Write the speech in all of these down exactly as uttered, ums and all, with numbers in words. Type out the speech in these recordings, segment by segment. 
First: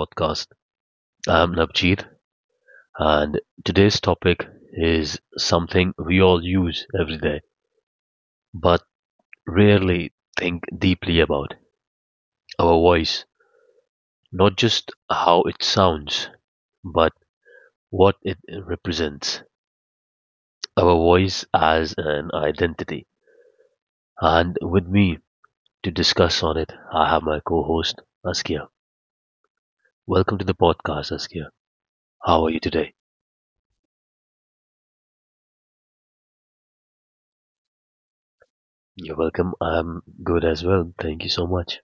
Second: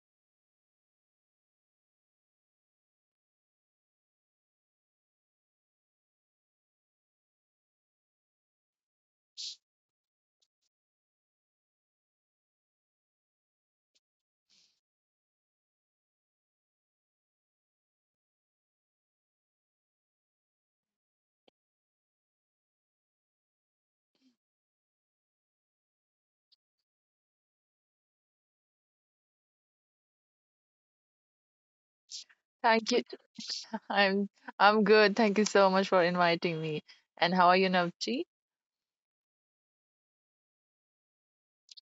podcast. I'm Navjeet and today's topic is something we all use every day but rarely think deeply about our voice. Not just how it sounds, but what it represents. Our voice as an identity. And with me to discuss on it, I have my co host Askia. Welcome to the podcast, Askia. How are you Thank today? you. I'm I'm good. Thank you so much for inviting me. And how are you, Navji? You're welcome. I'm good as well. Thank you so much.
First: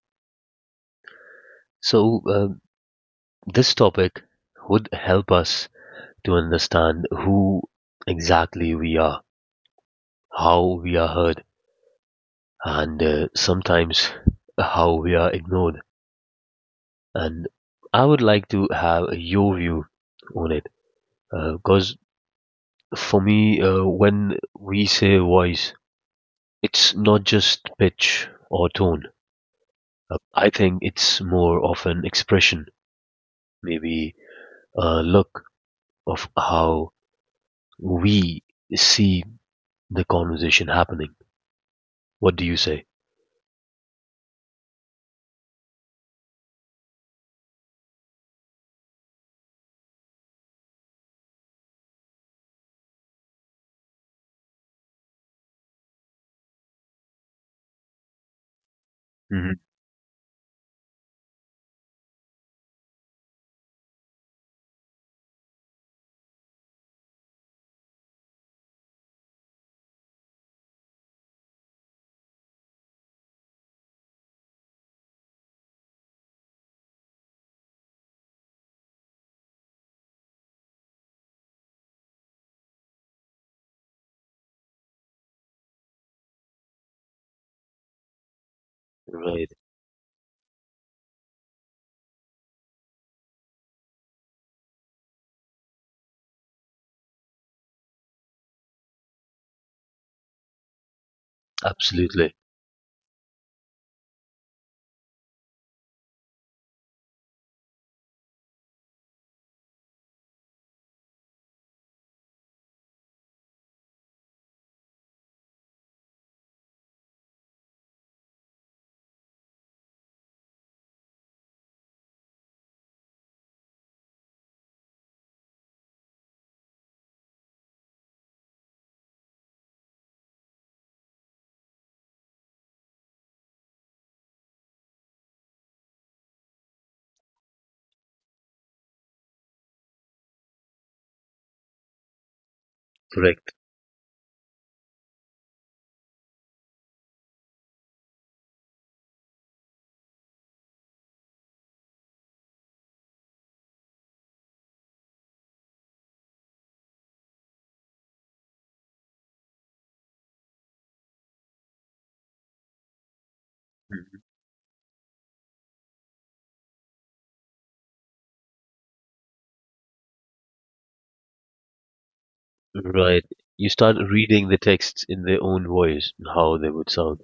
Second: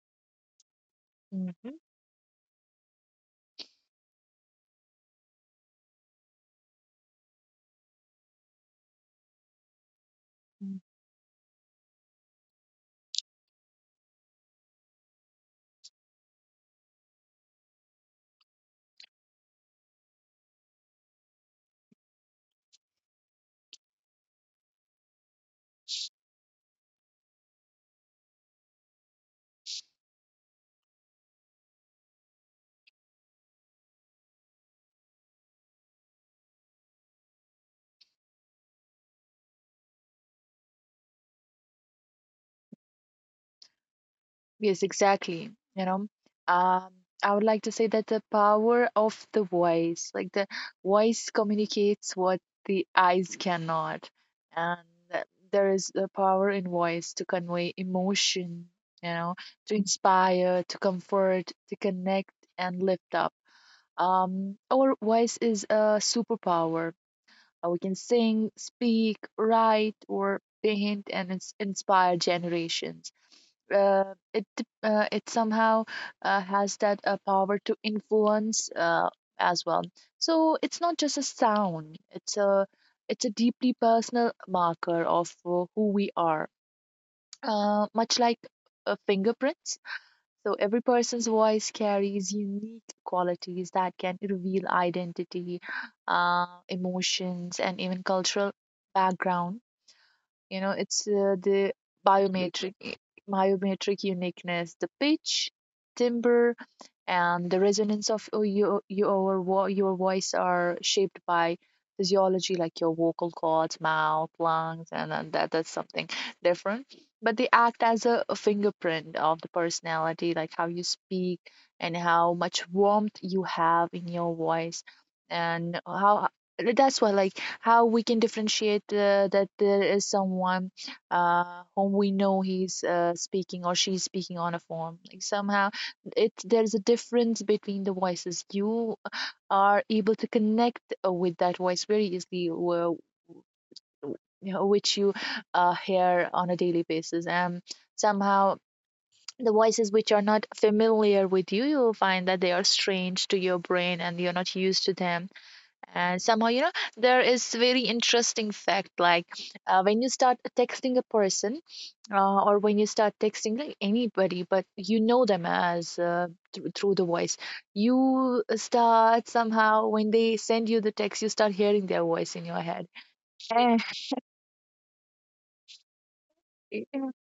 Mm-hmm. So, uh, this topic would help us to understand who exactly we are, how we are heard, and uh, sometimes how we are ignored. And I would like to have your view on it, because for me, uh, when we say voice, it's not just pitch or tone. Uh, I think it's more of an expression, maybe a look of how we see the conversation happening. What do you say? Yes, exactly. You know, um, I would like to say that the power of the voice, like the voice communicates what the eyes cannot, and that there is a power in voice to convey emotion, you know, Hmm. to inspire, to comfort, to connect, and lift up. Um, our voice is a superpower. Uh, we can sing, speak, write, or paint and ins- inspire generations. Uh, it uh, it somehow uh, has that uh, power to influence uh, as well. So it's not just a sound; it's a it's a deeply personal marker of uh, who we are, uh, much like uh, Right. fingerprints. So every person's voice carries unique qualities that can reveal identity, uh, emotions, and even cultural background. You know, it's uh, The Absolutely. biometric biometric uniqueness, the pitch, timbre, and the resonance of uh, your your vo- your voice are shaped by physiology, like your vocal cords, mouth, lungs, and, and that that's something different, but they act as a, a fingerprint of the personality, like how you speak and how much warmth you have in your voice. And how, that's why, like, how we can differentiate uh, that there is someone uh, whom we know, he's uh, speaking or she's speaking on a form. Like, somehow, it there's a difference between the voices. You are able to connect uh, with that voice very easily, wh- Correct. you know, which you uh, hear on a daily basis. And somehow the voices which are not familiar with you, you will find that they are strange to your brain and you're not used to them. And somehow, you know, there is very interesting fact, like uh, when you start texting a person, uh, or when you start texting like Mhm. anybody but you know them as uh, through through the voice, you start somehow, when they send you the text, you start hearing their voice in your head. Right. You start reading the texts in their own voice, how they Eh, would sound.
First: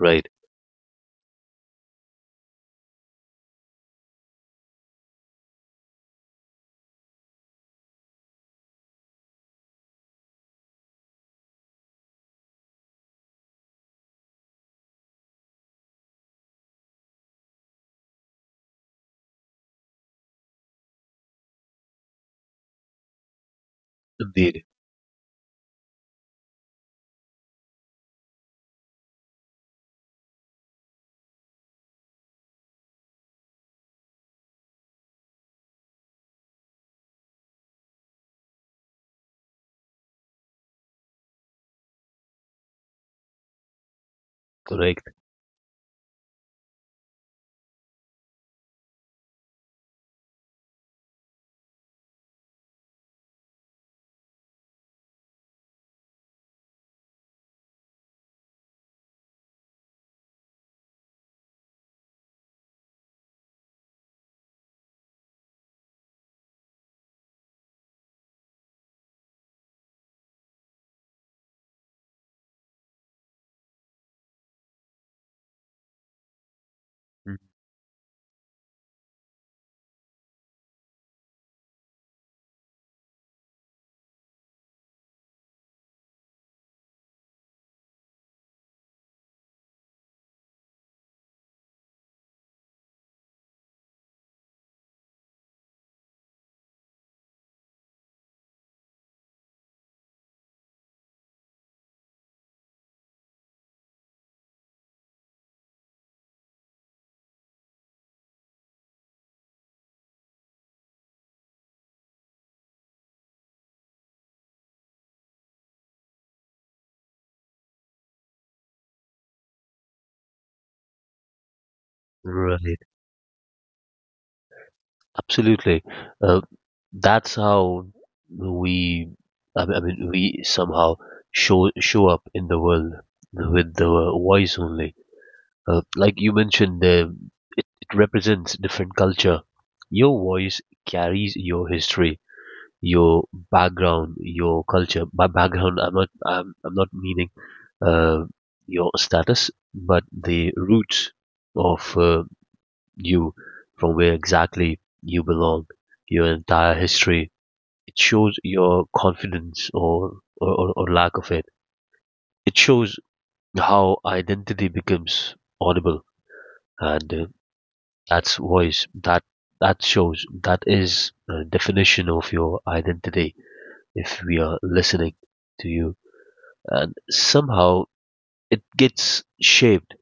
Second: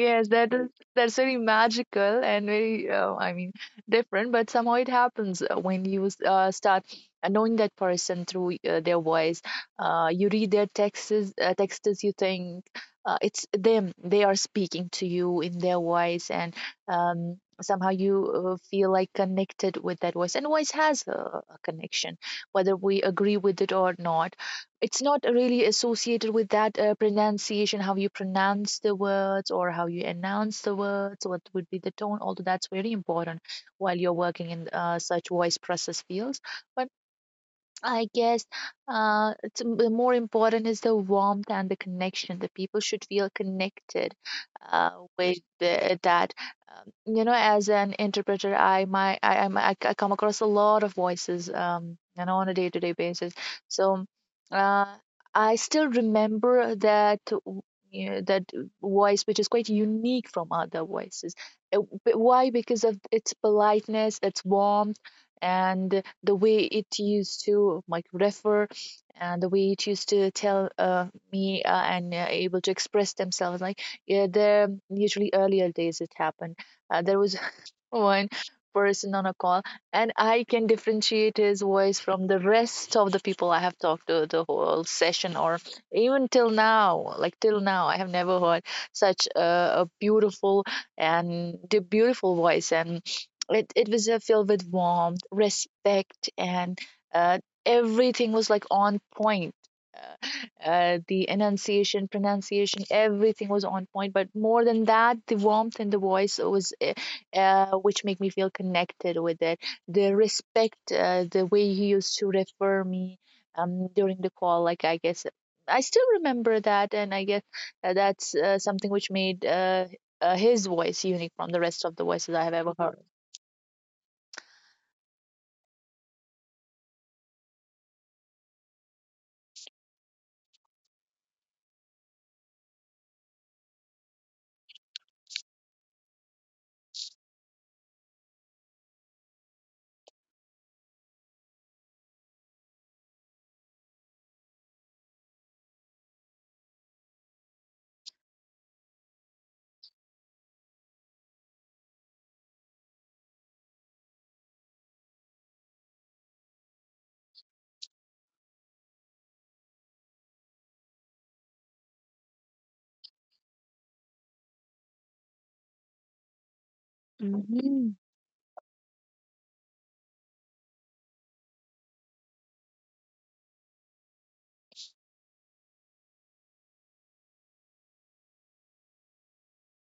Right. that is that's very magical and very uh, I mean different, but somehow it happens uh, when you s- uh, start uh, knowing that person through uh, their voice. Uh, you read their texts, uh, texts. You think uh, it's them; they are speaking to you in their voice. And um, somehow you uh, feel like connected with that voice. And voice has a, a connection, whether we agree with it or not. Indeed. It's not really associated with that uh, pronunciation, how you pronounce the words or how you announce the words, what would be the tone, although that's very important while you're working in uh, such voice process fields. But I guess uh, it's, m- the more important is the warmth and the connection. The people should feel connected uh, Correct. with the, that. Um, you know, as an interpreter, I my I I'm, I c- I come across a lot of voices, um, you know, on a day-to-day basis. So uh, I still remember that, w- you know, that voice, which is quite unique from other voices. Uh, b- Why? Because of its politeness, its warmth, and the way it used to like refer, and the way it used to tell uh, me uh, and uh, able to express themselves. Like, yeah, there usually earlier days it happened, uh, there was Hmm. one person on a call, and I can differentiate his voice from the rest of the people I have talked to the whole session, or even till now. Like, till now I have never heard such a, a beautiful, and the beautiful voice. And it, it was uh, filled with warmth, respect, and uh, everything was like on point. uh, uh, the enunciation, pronunciation, everything was on point. But more than that, the warmth in the voice was uh, uh, which make me feel connected with it. The respect, uh, the way he used to refer me um, during the call, like, I guess I still remember that. And I guess uh, that's uh, something which made uh, uh, his voice unique from the rest of the voices I have ever Right. heard. Absolutely. Uh, that's how we, I mean, I mean, we somehow show show up in the world with the voice only. Uh, like you mentioned, uh, it, it represents different culture. Your voice carries your history, your background, your culture. By background, I'm not I'm, I'm not meaning uh, your status, but the roots of uh, you, from where exactly you belong, your entire history. It shows your confidence or or, or lack of it. It shows how identity becomes audible, and uh, Mm-hmm. that's voice that that shows that is a definition of your identity if we are listening to you and somehow it gets shaped.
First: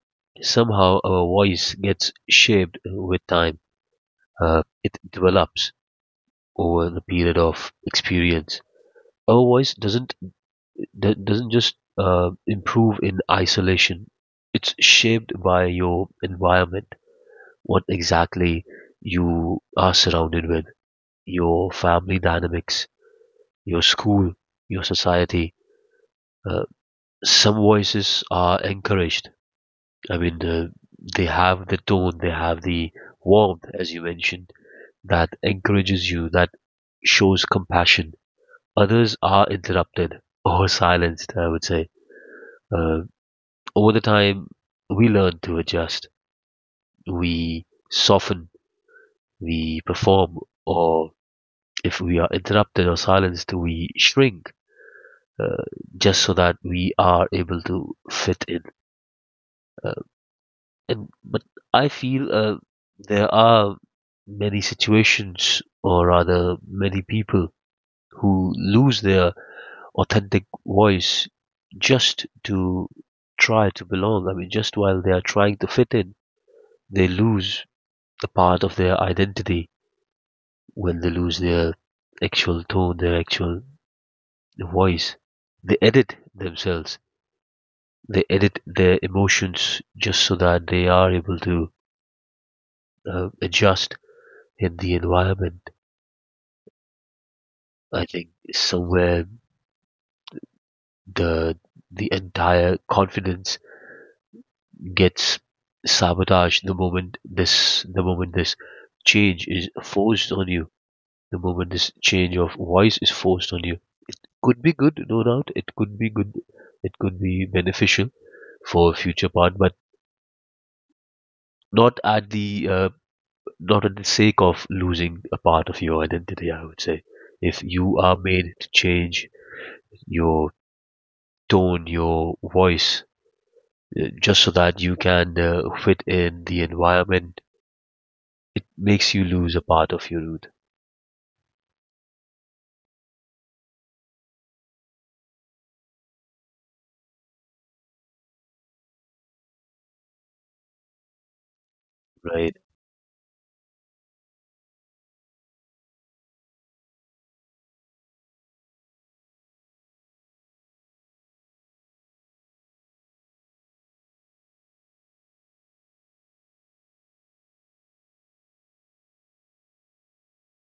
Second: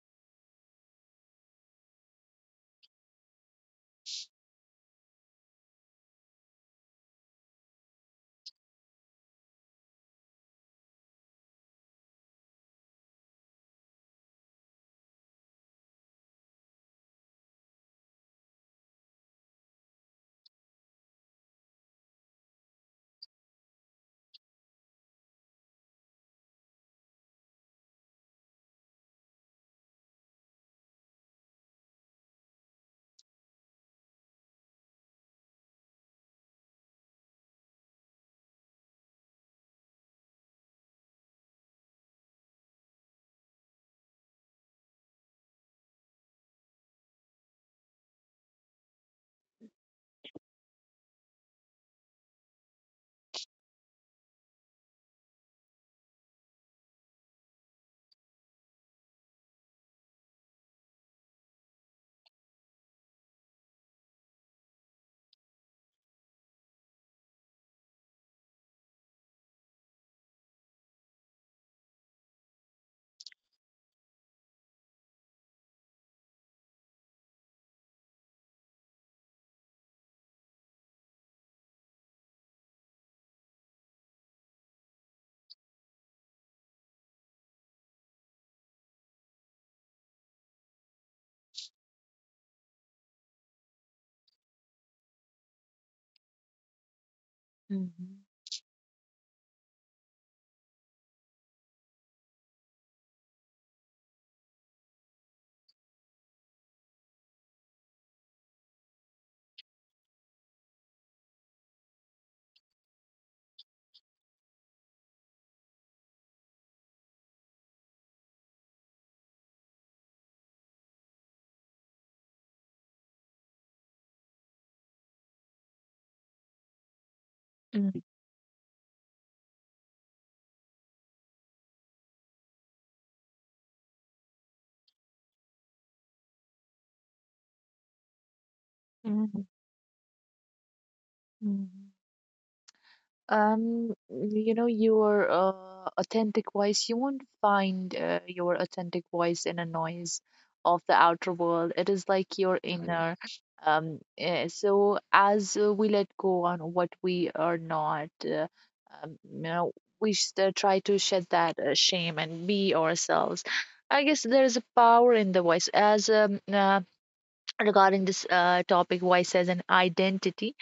Somehow our voice gets shaped with time. Uh, it develops over the period of experience. Our voice doesn't d- doesn't just uh, improve in isolation. It's shaped by your environment, what exactly you are surrounded with, your family dynamics, your school, your society. Uh, some voices are encouraged. I mean, uh, they have the tone, they have the warmth, as you mentioned, that encourages you, that shows compassion. Others are interrupted or silenced, I would say. Uh, Over the time, we learn to adjust, we soften, we perform, or if we are interrupted or silenced, we shrink uh, just so that we are able to fit in. Uh, And but I feel uh, there are many situations, or rather, many people who lose their authentic voice just to try to belong. I mean, just while they are trying to fit in, they lose a part of their identity when they lose their actual tone, their actual voice. They edit themselves. They edit their emotions just so that they are able to uh, adjust in the environment. I Mm-hmm. think is where the the entire confidence gets sabotaged the moment this the moment this change is forced on you, the moment this change of voice is forced on you. Could be good, no doubt. It could be good. It could be beneficial for a future part, but not at the uh, not at the sake of losing a part of your identity. I would say, if you Mm. are made to change your tone, your voice, just so that you can uh, fit in the environment, it makes you lose a part of your root. Mm-hmm. Um, you know, your uh, authentic voice, you won't find uh, your authentic voice in a noise of the outer world. It is like your Right, Mm. inner. Um, eh, so as uh, we let go on what we are not, uh, um, you know, we should uh, try to shed that uh, shame and be ourselves. I guess there is a power in the voice. As um, uh, Regarding this uh, topic, voice as an identity,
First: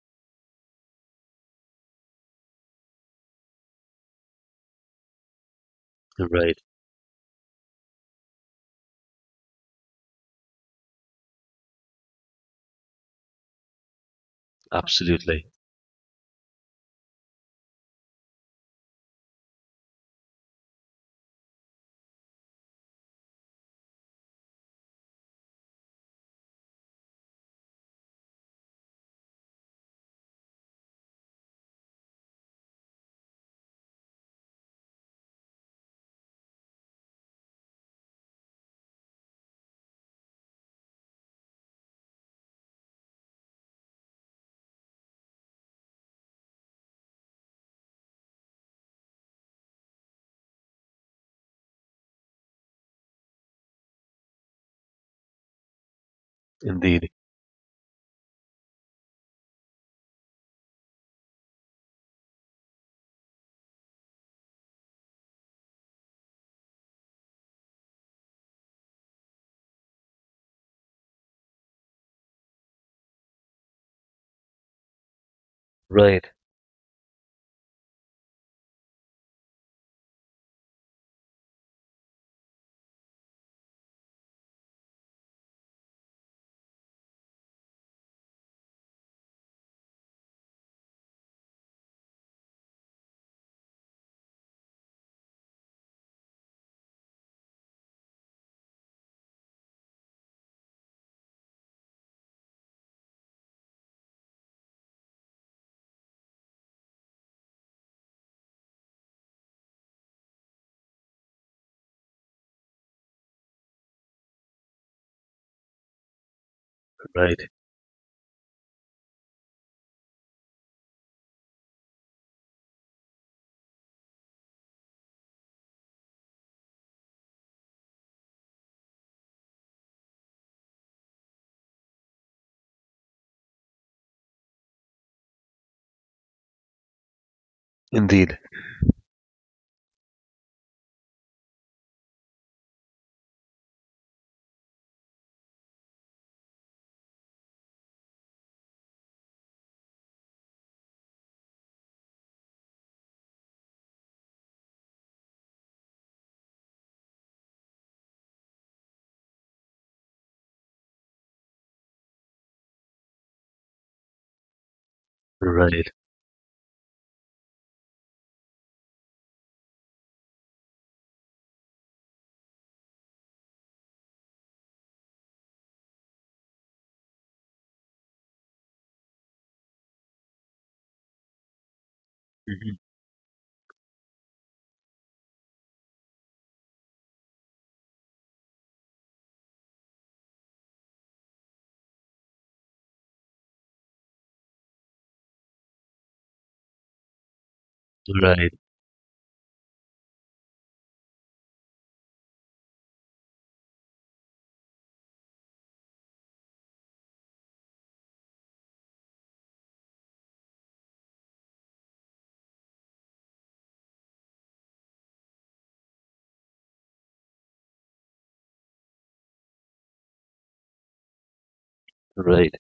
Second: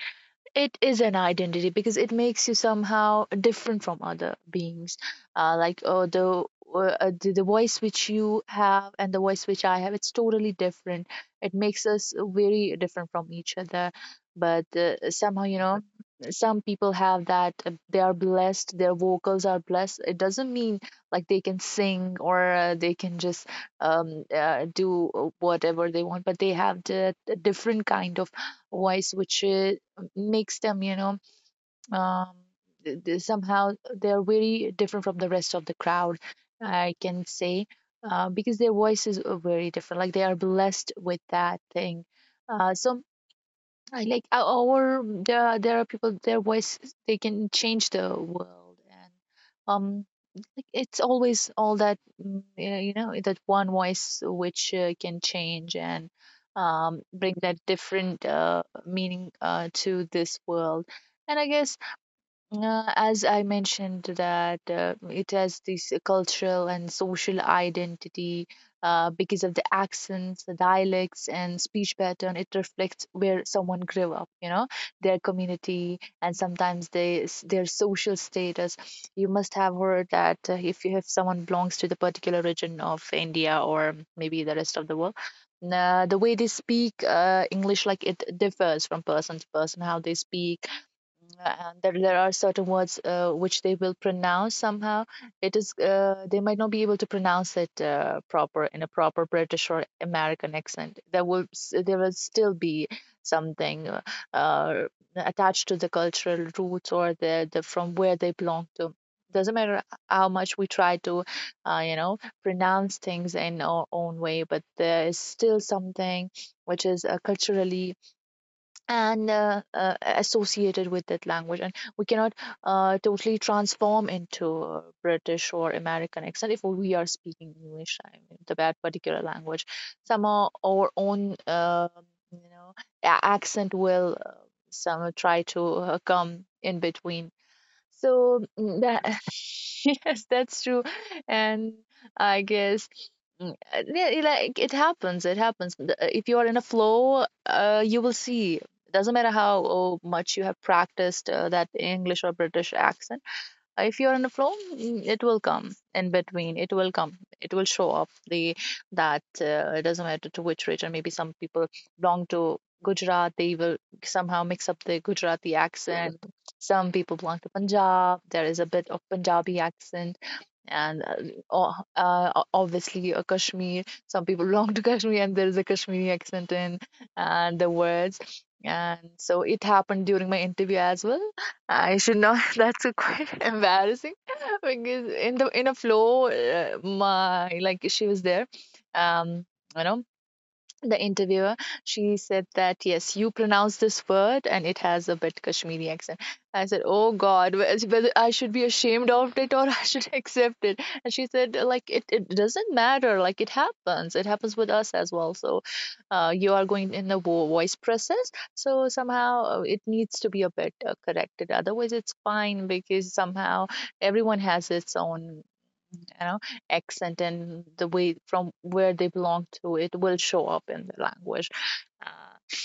it is an identity because it makes you somehow different from other beings, uh, like uh, the right, uh, uh, the the voice which you have and the voice which I have, it's totally different. It makes us very different from each other. But uh, somehow, absolutely, you know, some people have that, uh, they are blessed, their vocals are blessed. It doesn't mean like they can sing or uh, they can just um, uh, do whatever they want, but they have the, the different kind of voice which uh, makes them, you know, um, th- th- somehow they're very different from the rest of the crowd, I can say, uh, because their voices are very different. Like, they are blessed with that thing. Uh, so I like uh, or there are, there are people, their voice, they can change the world. And um like, it's always all that mm, yeah, you know, that one voice which uh, can change and um indeed. bring that different uh meaning uh to this world. And I guess uh, as I mentioned that uh, it has this cultural and social identity uh, because of the accents, the dialects, and speech pattern. It reflects where someone grew up, you know, their community, Right, and sometimes they, s- their social status. You must have heard that uh, if you if someone belongs to the particular region of India or maybe the rest of the world, uh, the way they speak uh, English, like, it differs from person to person, how they speak. And there, there are certain words uh, which they will pronounce somehow. It is uh, they might not be able to pronounce it uh, proper in a proper British or American accent. There will s- there will still be something uh, uh, attached to the cultural roots or the, the from where they belong to. Doesn't matter how much we try to uh, you know pronounce things in our own way, but there is still something which is uh, right, culturally and uh, uh, associated with that language, and we cannot uh, totally transform into a British or American accent if we are speaking English. I mean, the that particular language, somehow our own uh, you know a- accent will uh, somehow try to uh, come in between. indeed. So mm, that yes, that's true. And I guess mm, uh, yeah, it- like, it happens. It happens. The- uh, If you are in a flow, uh, you will see. Doesn't matter how oh, much you have practiced uh, that English or British accent. Uh, if you're in the flow mm, it will come in between, it will come it will show up the that uh, it doesn't matter to which region. Maybe some people belong to Gujarat, they will somehow mix up the Gujarati Right, accent. Some people belong to Punjab, there is a bit of Punjabi accent. And uh, o- uh, obviously, a Kashmir. Some people belong to Kashmir, and there is a Kashmiri accent in and the words. And so it happened during my interview as well. I should not. mhm, That's a quite embarrassing because in the in a flow, uh, my like, she was there. Um, you know the interviewer, she said that yes, you pronounce this word and it has a bit Kashmiri accent. I said, oh god, whe- whether I should right, be ashamed of it, or I should accept it. And she said, like, it, it doesn't matter, like, it happens, it happens with us as well. So uh, you are going in the vo- voice process, so somehow uh, it needs to be a bit uh, corrected, otherwise it's fine, because somehow everyone has its own, you know, accent, and the way from where they belong to, it will show up in the language. Uh, right,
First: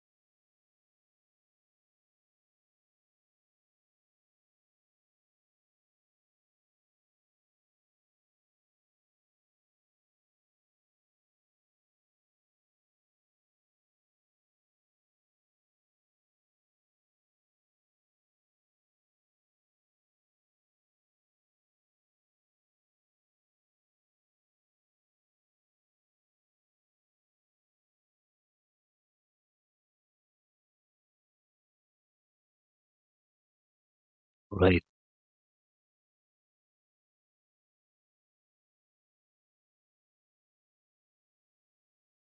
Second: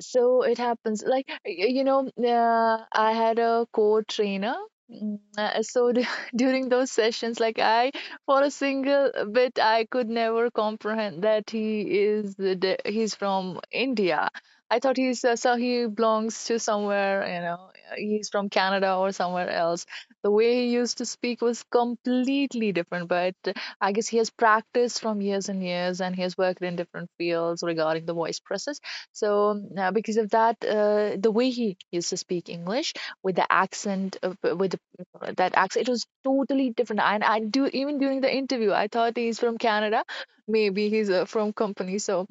so it happens. Like, y- you know, uh, I had a core trainer. Mm, uh, So d- during those sessions, like, I, for a single bit, I could never comprehend that he is the de- he's from India. I thought he's uh, so he belongs to somewhere, you know, uh, he's from Canada or somewhere else. The way he used to speak was completely different, but I guess he has practiced from years and years, and he has worked in different fields regarding the voice process so um, uh, because of that, uh, the way he used to speak English with the accent, uh, with the, right. uh, that accent, it was totally different. And I do even during the interview, I thought he's from Canada. Maybe he's uh, from company, so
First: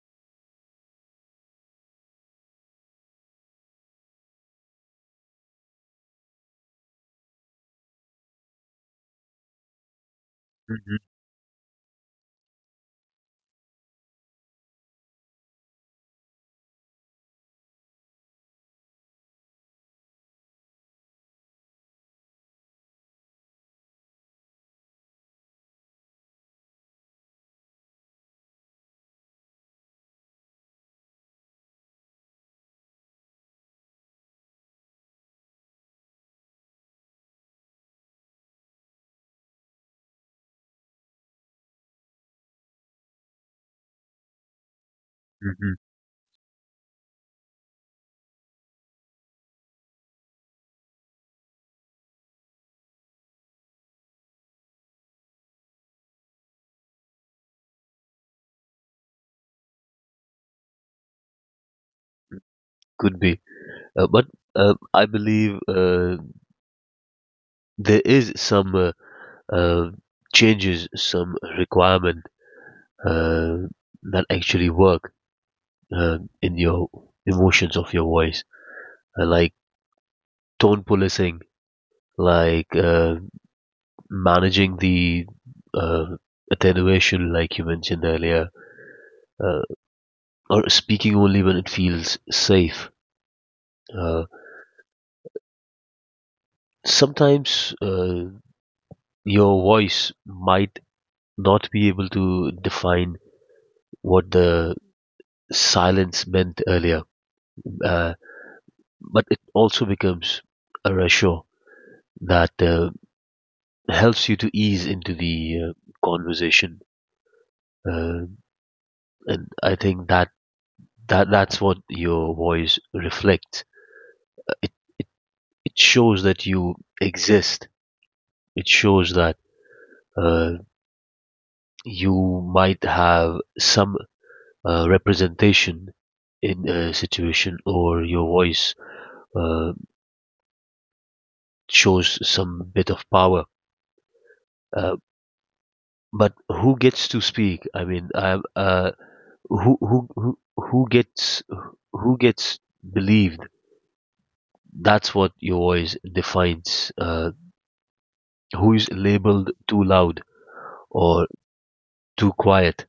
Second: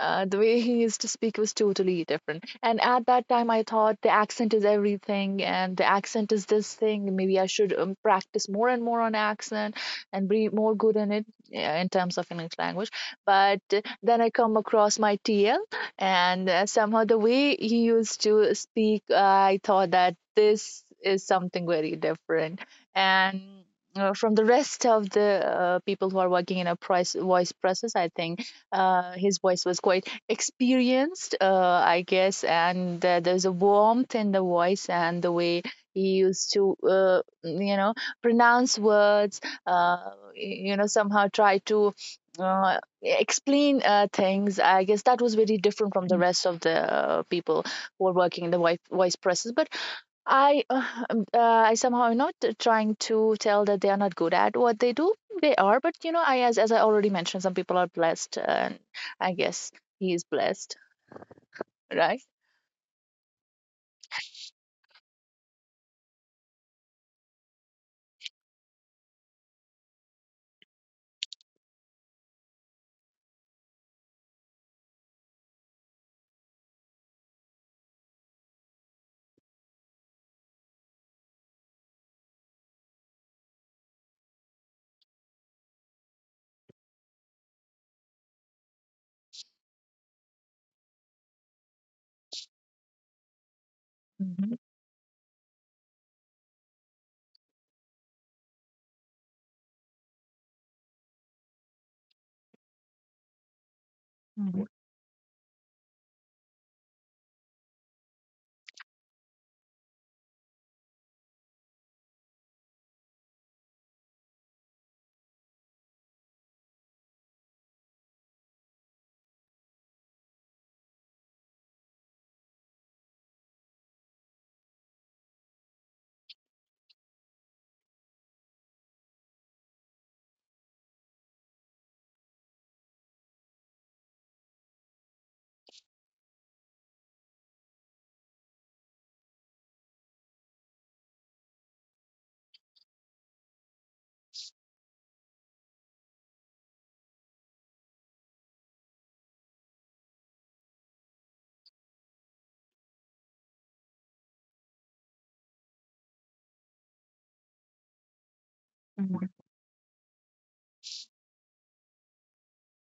uh, the way he used to speak was totally different. And at that time, I thought the accent is everything, and the accent is this thing. Maybe I should um, practice more and more on accent and be more good Hmm. in it uh, in terms of English language. But uh, then I come across my T L, and uh, somehow the way he used to speak, uh, I thought that this is something very different. And uh, from the rest of the uh, people who are working in a price, voice process, I think uh, his voice was quite experienced, uh, I guess, and uh, there's a warmth in the voice and the way he used to, uh, you know, pronounce words, uh, you know, somehow try to uh, explain uh, things. I guess that was very Hmm. different from the rest of the uh, people who were working in the voice, voice presses. But I uh, um, uh, I somehow am not uh, trying to tell that they are not good at what they do. They are, but you know, I as as I already mentioned, some people are blessed, and I guess he is blessed, right? Could be, uh, but uh, I believe uh, there is some uh, uh, changes, some requirement uh, that actually work uh, in your emotions of your voice, uh, like tone policing, like uh, managing the uh, attenuation, like you mentioned earlier, uh, or speaking only when it feels safe. Uh, Mhm, Sometimes uh, your voice might not be able to define what mhm, the silence meant earlier, uh, but it also becomes a reassure that uh, helps you to ease into the uh, conversation. Uh, and I think that that that's what your voice reflects. It it, it shows that you exist. It shows that uh, you might have some uh, representation in a situation or your voice uh, shows some bit of power. Uh, but who gets to speak I mean I uh, who, who who who gets who gets believed. That's what your voice defines. Uh, who is mhm, labeled too loud or too quiet.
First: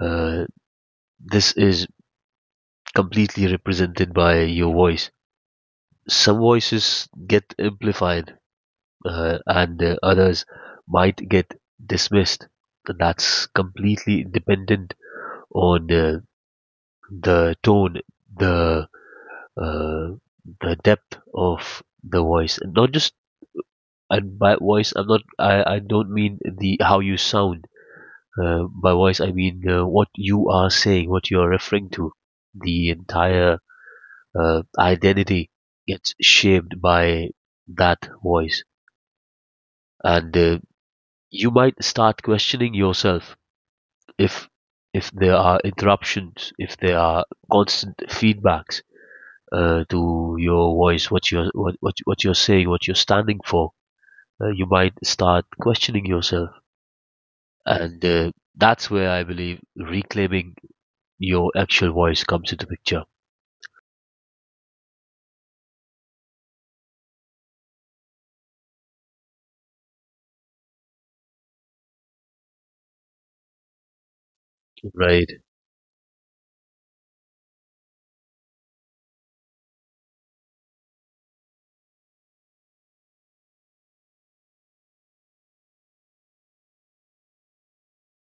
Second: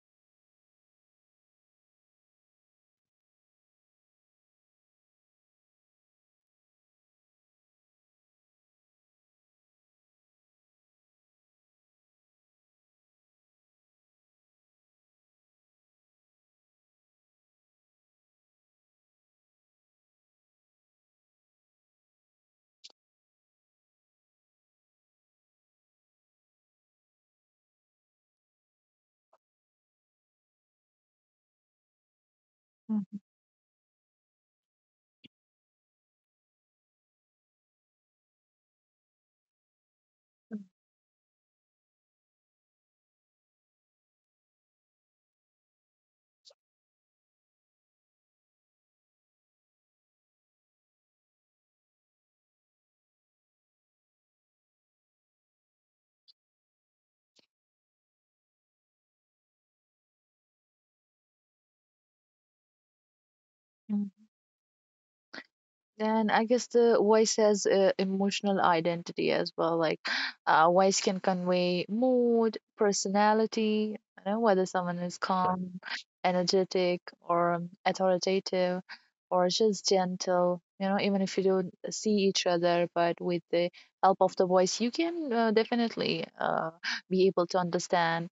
Uh, this is completely represented by your voice. Some voices get amplified, uh, and uh, others might get dismissed. That's completely dependent on uh, the tone, the uh, the depth of the voice, and not just and by voice. I'm not. I, I don't mean the how you sound. Uh, by voice, I mean uh, what you are saying, what you are referring to. The mhm, entire uh, identity gets shaped by that voice, and uh, you might start questioning yourself if if there are interruptions, if there are constant feedbacks uh, to your voice, what you're what, what what you're saying, what you're standing for. Uh, you might start questioning yourself, and uh, that's where I believe reclaiming your actual voice comes into picture. mhm. And I guess the voice has uh, emotional identity as well. Like, uh, voice can convey mood, personality, you know, whether someone is Right. calm, energetic, or um, authoritative, or just gentle. You know, even if you don't see each other, but with the help of the voice, you can uh, definitely uh, be able to understand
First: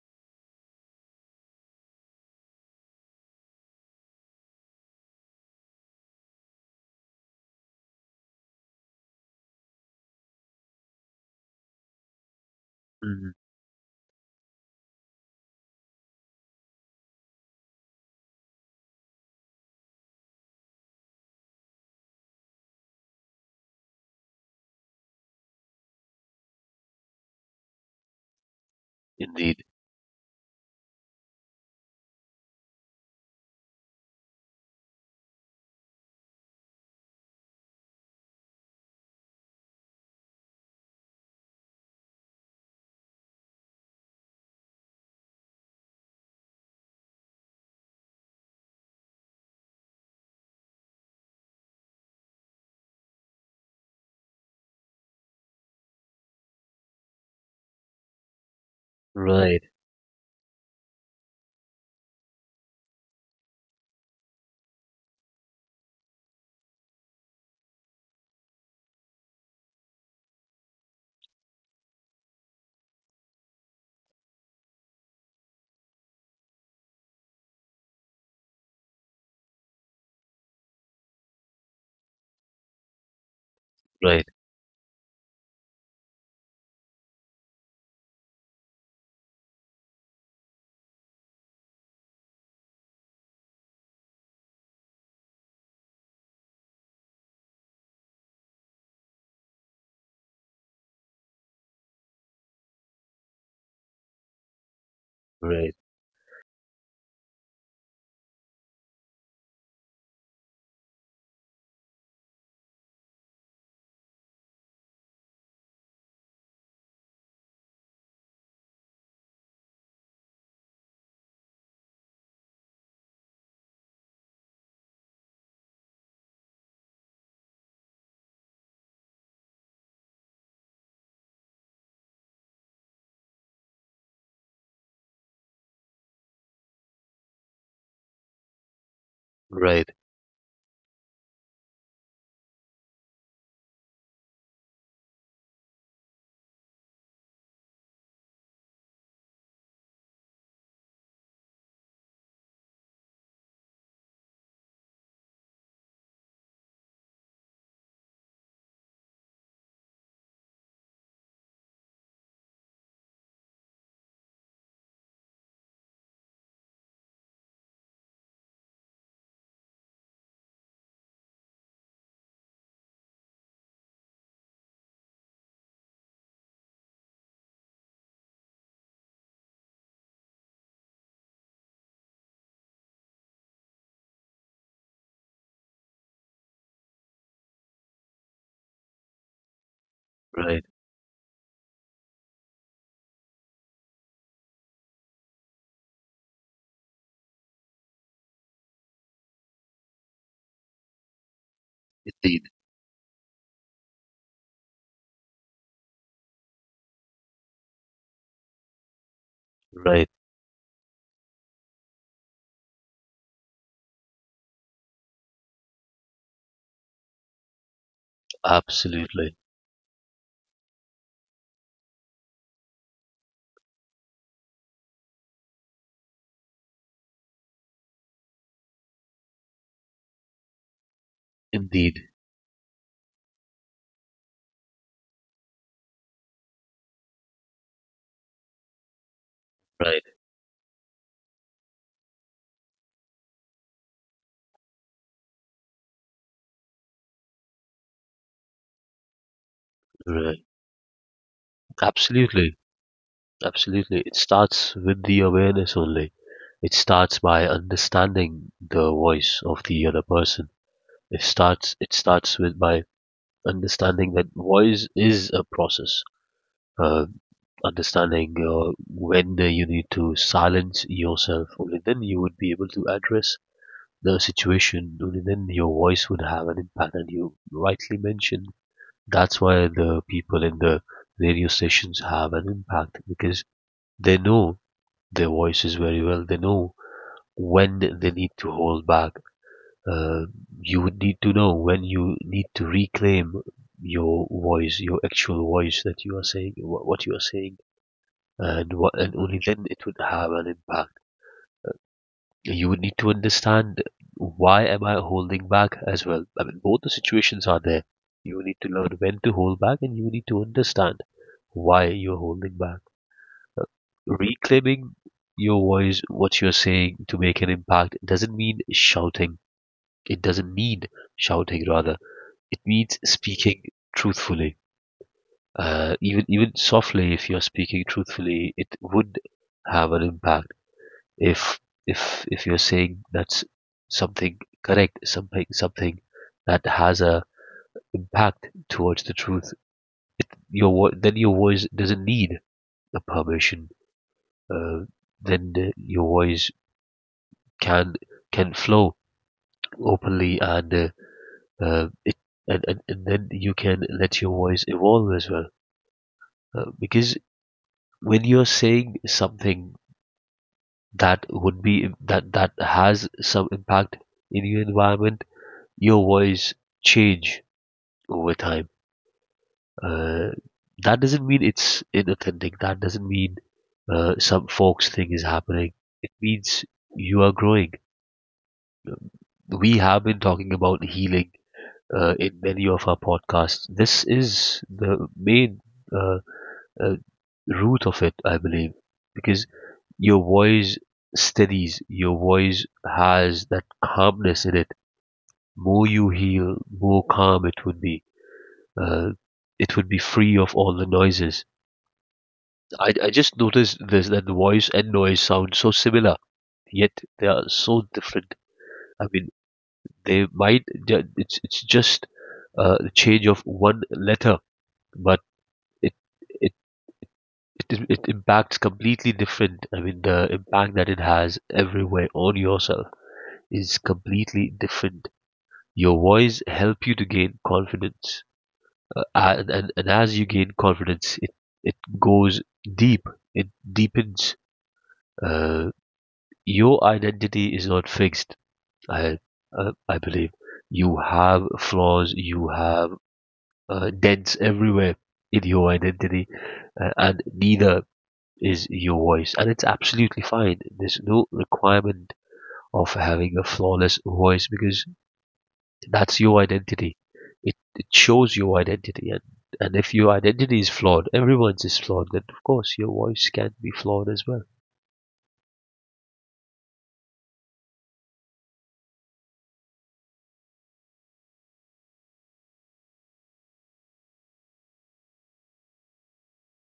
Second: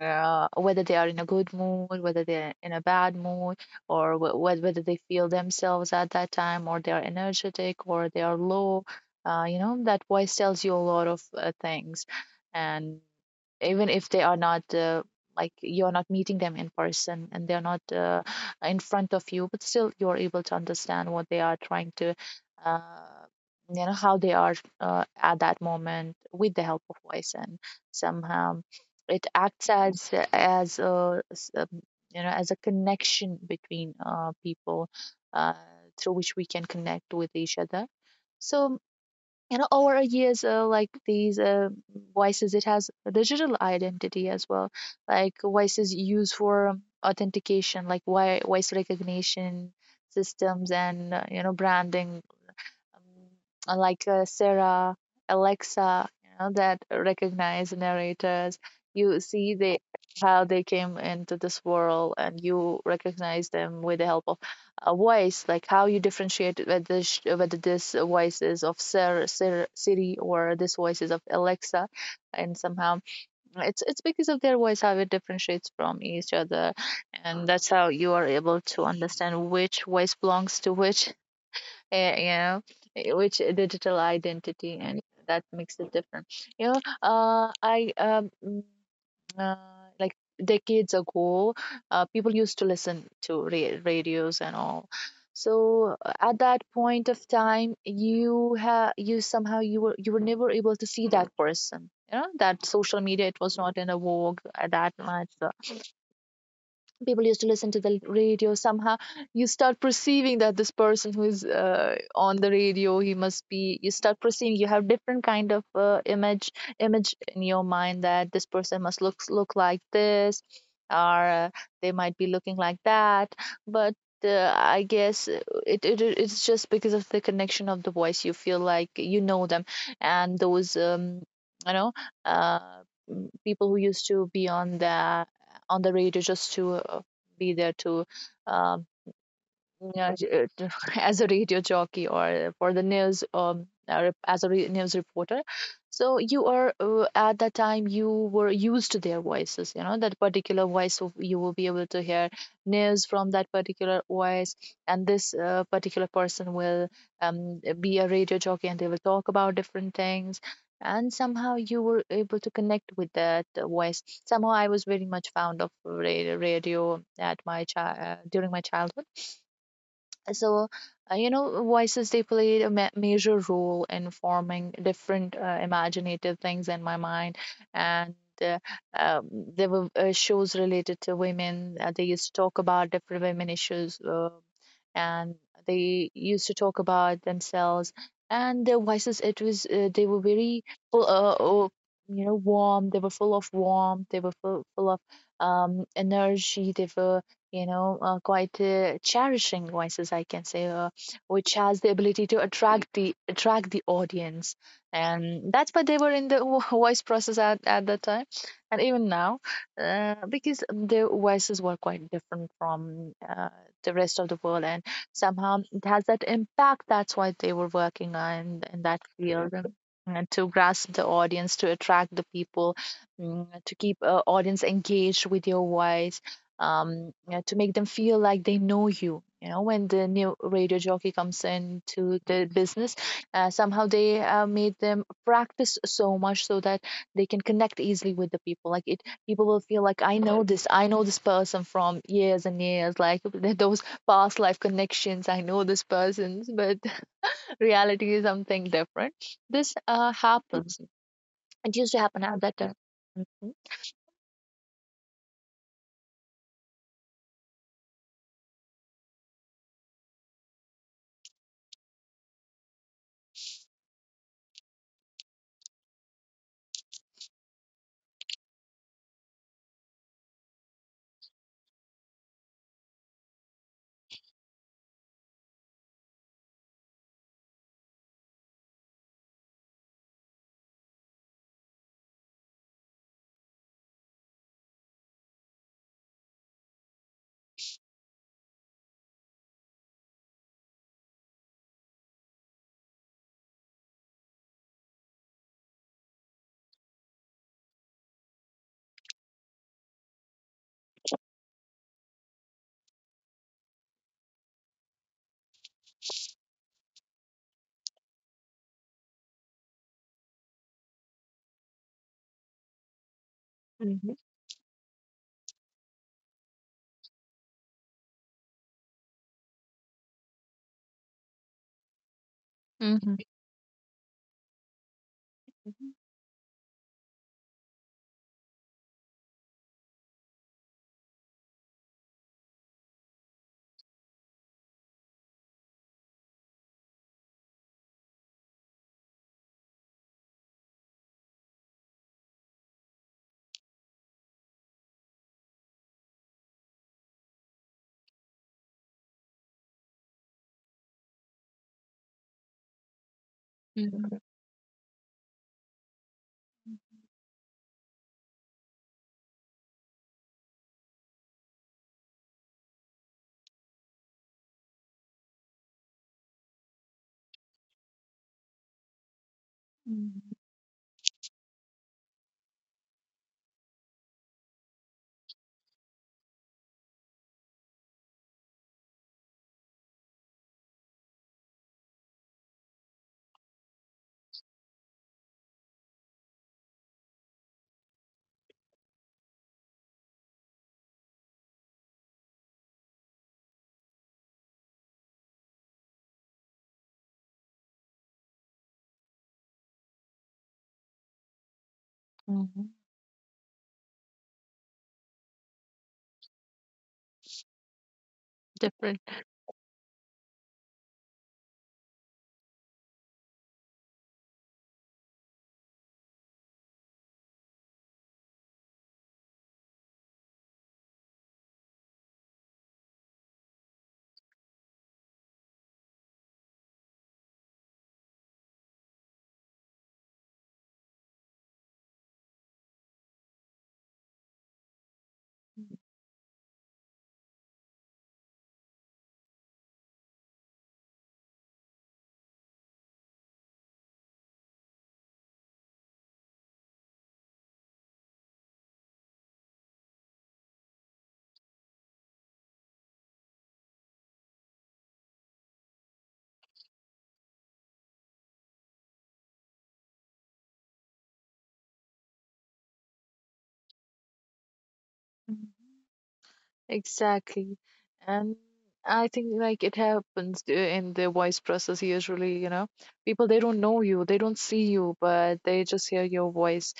uh, whether they are in a good mood, whether they're in a bad mood, or w- whether they feel themselves at that time, or they are energetic, or they are low. Uh, you know, that voice tells you a lot of uh, things. And Mm, even if they are not uh, like you're not meeting them in person and they're not uh, in front of you, but still you're able to understand what they are trying to. Uh, you know how they are uh, at that moment with the help of voice, and somehow it indeed. acts as as a s- um, you know, as a connection between uh, people uh, through which we can connect with each other. So you know, over a years uh, like these uh, voices, it has a digital identity as well. Like voices used for authentication, like voi- voice recognition systems, and uh, you know, branding, uh, like uh, Sarah, Alexa, you know, that recognize narrators. You see Right. they how they came into this world, and you recognize them with the help of a voice. Like how you differentiate whether sh- whether this voice is of Sarah, Sarah, Siri, or this voice is of Alexa, and somehow it's it's because of their voice how it differentiates from each other, and that's how you are able to understand which voice belongs to which eh, you know, eh, which eh, digital Right. identity, and that makes it different. You know, uh, I um, mm, uh, like decades ago, uh, people used to listen to ra- radios and all. So uh, at that point of time, you ha you somehow you were you were never able to see that person. You know, that social media, it was not in a vogue at that much. So Right. people used to listen to the radio. Somehow you start perceiving that this person who's uh, on the radio, he must be you start perceiving you have different kind of uh, image image in your mind that this person must look look like this, or uh, they might be looking like that. But uh, I guess uh, it, it, it's just because of the connection of the voice you feel like you know them. And those um you know uh people who used to be on the on the radio just to uh, be there to um, Right. yeah, j- uh, as a radio jockey or for the news, um or as a re news reporter. So you are uh, at that time you were used to their voices. You know that particular voice of- you will be able to hear news from that particular voice, and this uh, particular person will um be a radio jockey and they will talk about different things. And somehow you were able to connect with that uh, voice. Somehow I was very much fond of radio, radio at my chi- uh, during my childhood. So uh, you know, voices, they played a ma- major role in forming different uh, imaginative things in my mind. And uh, um, there were uh, shows related to women. Uh, they used to talk about different women issues, uh, and they used to talk about themselves, and their voices, it was uh, they were Right. very full uh, uh, you know, warm. They were full of warmth. They were full, full of um, energy. They were you know, uh, quite uh, cherishing voices, I can say, uh, which has the ability to Indeed. attract the attract the audience, and that's why they were in the vo- voice process at at that time, and even now, Right, uh, because their voices were quite different from uh, the rest of the world, and somehow it has that impact. That's why they were working on in that absolutely. field. And, and to grasp the audience, to attract the people, mm, to keep uh, audience engaged with your voice, um, you know, to make them feel like they know you. You know, when the new radio jockey comes Indeed, into the business, uh, somehow they uh, made them practice so much so that they can connect easily with the people. Like it, people will feel like right, I know this, I know this person from years and years. Like th- those past life connections, I know this person, but reality is something different. This uh, right. happens. It used to happen at Absolutely, that time. Mhm, absolutely. It starts with the awareness only. It starts by understanding the voice of the other person. It starts it starts with by understanding that voice is a process. Uh, Understanding uh, when you need to silence yourself, only then you would be able to address the situation. Only then your voice would have an impact, and you rightly mentioned. That's why the people in the radio stations have an impact because they know their voices very well. They know when they need to hold back. Uh, you would need to know when you need to reclaim your voice, your actual voice that you are saying, wha- what you are saying, and what, and only then it would have an impact. You would need to understand why am I holding back as well. I mean, both the situations are there. You need to learn when to hold back, and you need to understand why you're holding back. mhm, Reclaiming your voice, what you're saying to make an impact, doesn't mean shouting. It doesn't need shouting, rather. It means mhm, speaking truthfully. Uh, even even softly, if you're speaking truthfully, it would have an impact. If if if you're saying that's something correct, something something that has a impact towards the truth, your vo- then your voice doesn't need a permission. Uh, then uh, your voice can can flow openly and uh, uh, it, and, and and then you can mhm, let your voice evolve as well, uh, because when you're saying something that would be that that has some impact in your environment, your voice change over time. mhm, uh, that doesn't mean it's inauthentic. That doesn't mean uh, some folks thing is happening. It means you are growing. We have been talking about healing uh, in many of our podcasts. This is the main uh, uh, root of it, I believe, because your voice steadies, your voice has that calmness in it. More you heal, more calm it would be. Uh, it would be free of all the noises. mhm, I, I just noticed this that the voice and noise sound so similar, yet they are so different. different. I mean, they might, it's, it's just a change of one letter, but it it it it impacts completely different. I mean, the impact that it has everywhere on yourself is completely different. Your voice help you to gain confidence, uh, and, and and as you gain confidence, it it goes deep. It deepens. Uh, your identity is not fixed. I uh, I believe you have flaws. You have uh, dents everywhere in your identity, uh, and neither is your voice and it's absolutely fine. There's no requirement of having a flawless voice because that's your identity. it, it shows your identity. and and if your identity is flawed, everyone's is flawed, then of course your voice can be flawed as well. Mhm. Exactly. And I think like it happens uh, in the voice process usually, you know. People, they don't know you, they don't see you, but they just hear your voice.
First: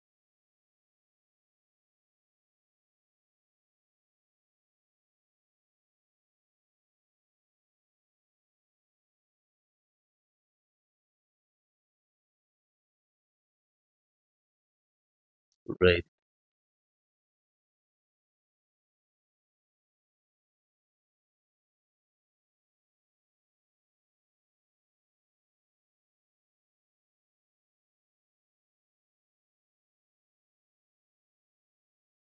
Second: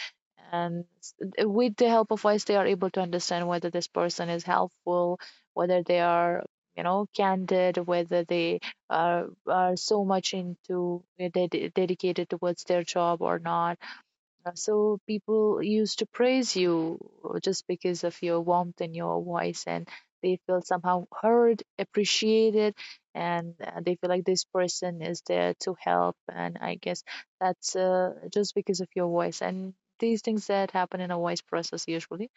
And s- uh, with the help of voice, they are able to understand whether this person is helpful, whether they are, you know, candid, whether they are are so much into uh, ded dedicated towards their job or not. Uh, So people used Right, to praise you uh, just because of your warmth and your voice, and they feel somehow heard, appreciated, and uh, they feel like this person is there to help. And I guess that's uh, just because of your voice and these things that happen in a voice process usually.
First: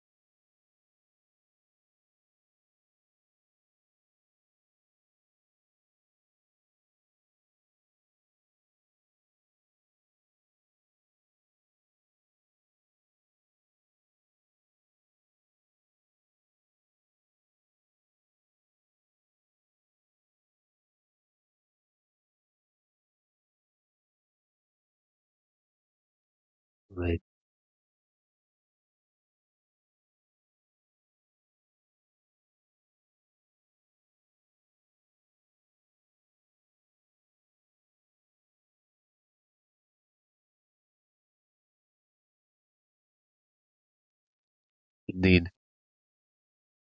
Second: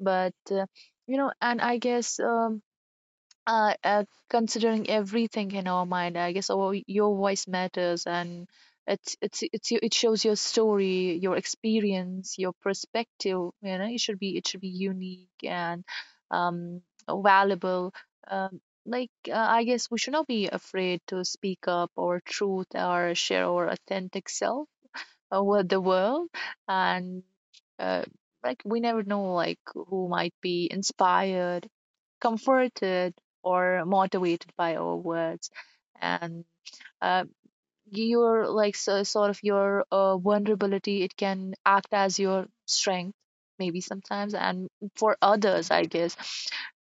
But uh, you know, and I guess um, uh, uh considering everything in our mind, i guess our, your voice matters. And it's it's it's your- it shows your story, your experience, your perspective, you know, it should be it should be unique and um valuable. um like uh, I guess we should not be afraid to speak up our truth or share our authentic self over the world. right, And uh, like, we never know, like who might be inspired, comforted, or motivated by our words. And uh, your, like, so, sort of your uh, vulnerability, it can act as your strength, maybe sometimes, and for indeed, others, I guess.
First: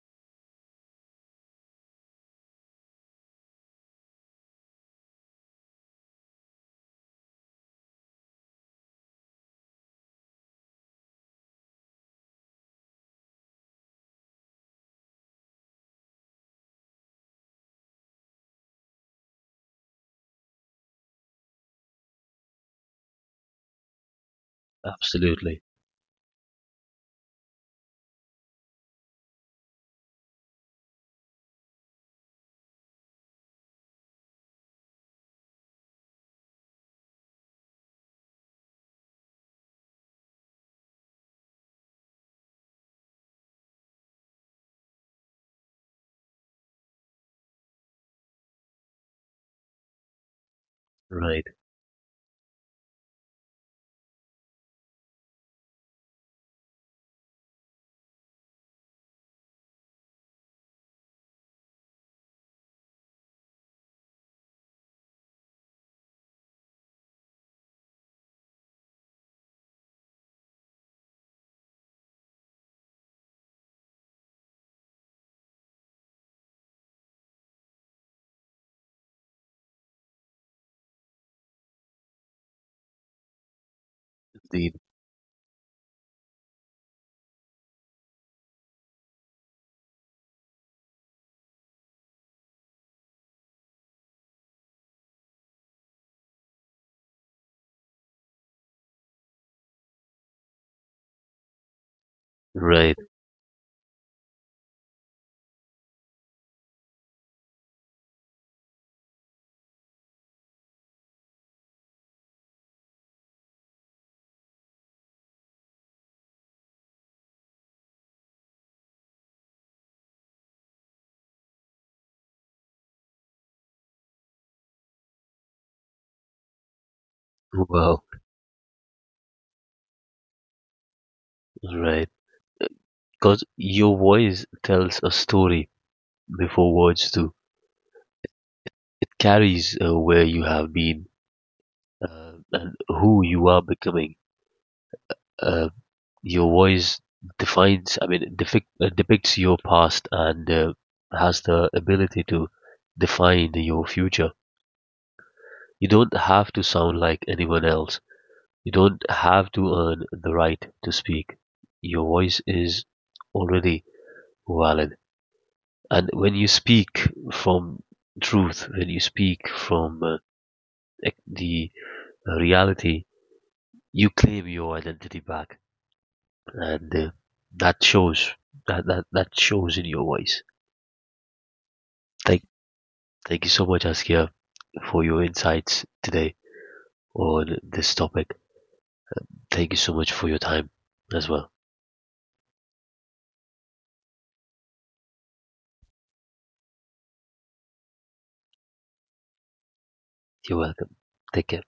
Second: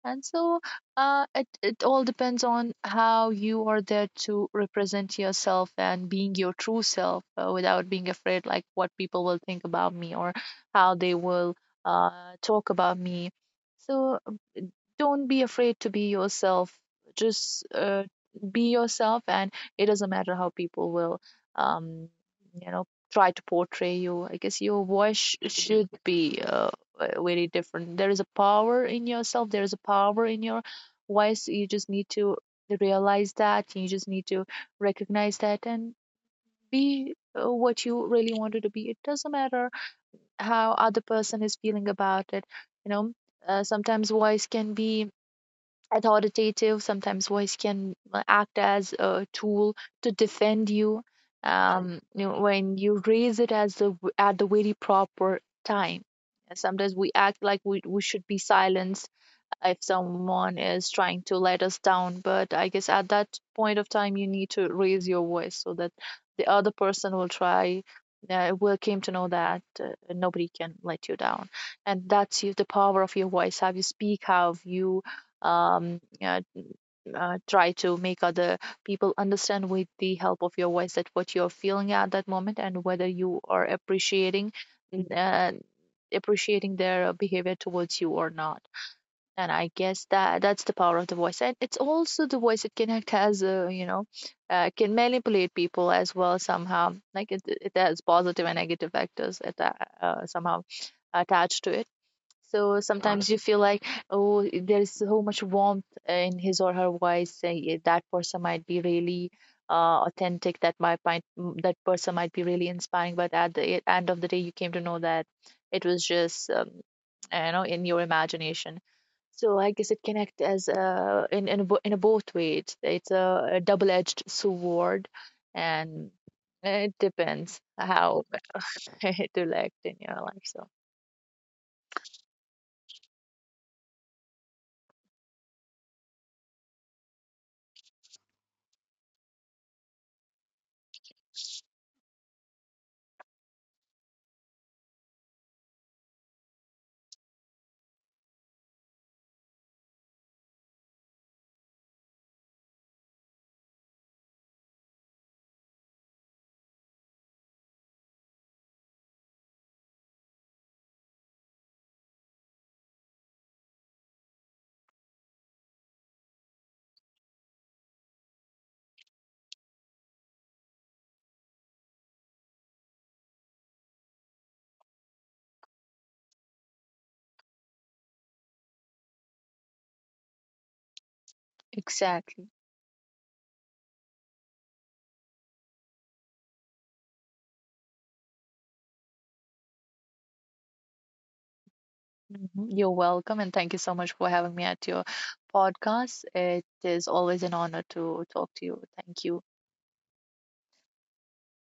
And so uh, it, it all depends on how you are there to represent yourself and being your true self uh, without being afraid like what people will think about me, or how they will uh, talk about me. So don't be afraid to be yourself. Just uh, be yourself. And it doesn't matter how people will um you know try to portray you. I guess your voice sh- absolutely, should be uh, uh, very different. There is a power in yourself, there is a power in your voice. You just need to realize that, you just need to recognize that, and be uh, what you really wanted to be. It doesn't matter how other person is feeling about it. You know, uh, sometimes voice can be authoritative, sometimes voice can uh, act as a tool to defend you. right, um You know, when you raise it as the at the very proper time. And sometimes we act like we, we should be silenced if someone is trying to let us down. But I guess at that point of time, you need to raise your voice so that the other person will try, uh, will came to know that uh, nobody can let you down. And that's you, the power of your voice, how you speak, how you um, uh, uh, try to make other people understand with the help of your voice that what you're feeling at that moment, and whether you are appreciating indeed, uh, appreciating their behavior towards you or not. And I guess that that's the power of the voice. And it's also the voice, it can act as a, you know, uh, can manipulate people as well somehow. Like it, it has positive and negative factors at, uh, somehow attached to it. So right, sometimes you feel like, oh, there is so much warmth in his or her voice. Uh, yeah, that person might be really uh, authentic. That might, might mm, that person might be really inspiring. But at the e- end of the day, you came to know that it was just um, you know, in your imagination. So I guess it connect as uh, in in a, bo- in a both way. It's, it's a, a double-edged sword, and eh, it depends well, how it will act in your life. So right. Because your voice tells a story before words do. It carries uh, where you have been uh, and who you are becoming. uh, your voice defines, i mean it defic- uh, depicts your past and uh, has the ability to define your future. You don't have to sound like anyone else. You don't have to earn the right to speak. Your voice is already valid, and when you speak from truth, when you speak from uh, ec- the reality, you claim your identity back, and uh, that shows that, that that shows in your voice. Thank, exactly. thank you so much, Askia, for your insights today on this topic. Thank you so much for your time as well. Mhm. You're welcome, and thank you so much for having me at your podcast. It is always an honor to talk to you. Thank you. You're welcome. Take care.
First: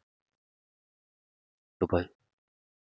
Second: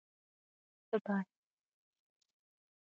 Goodbye. Goodbye.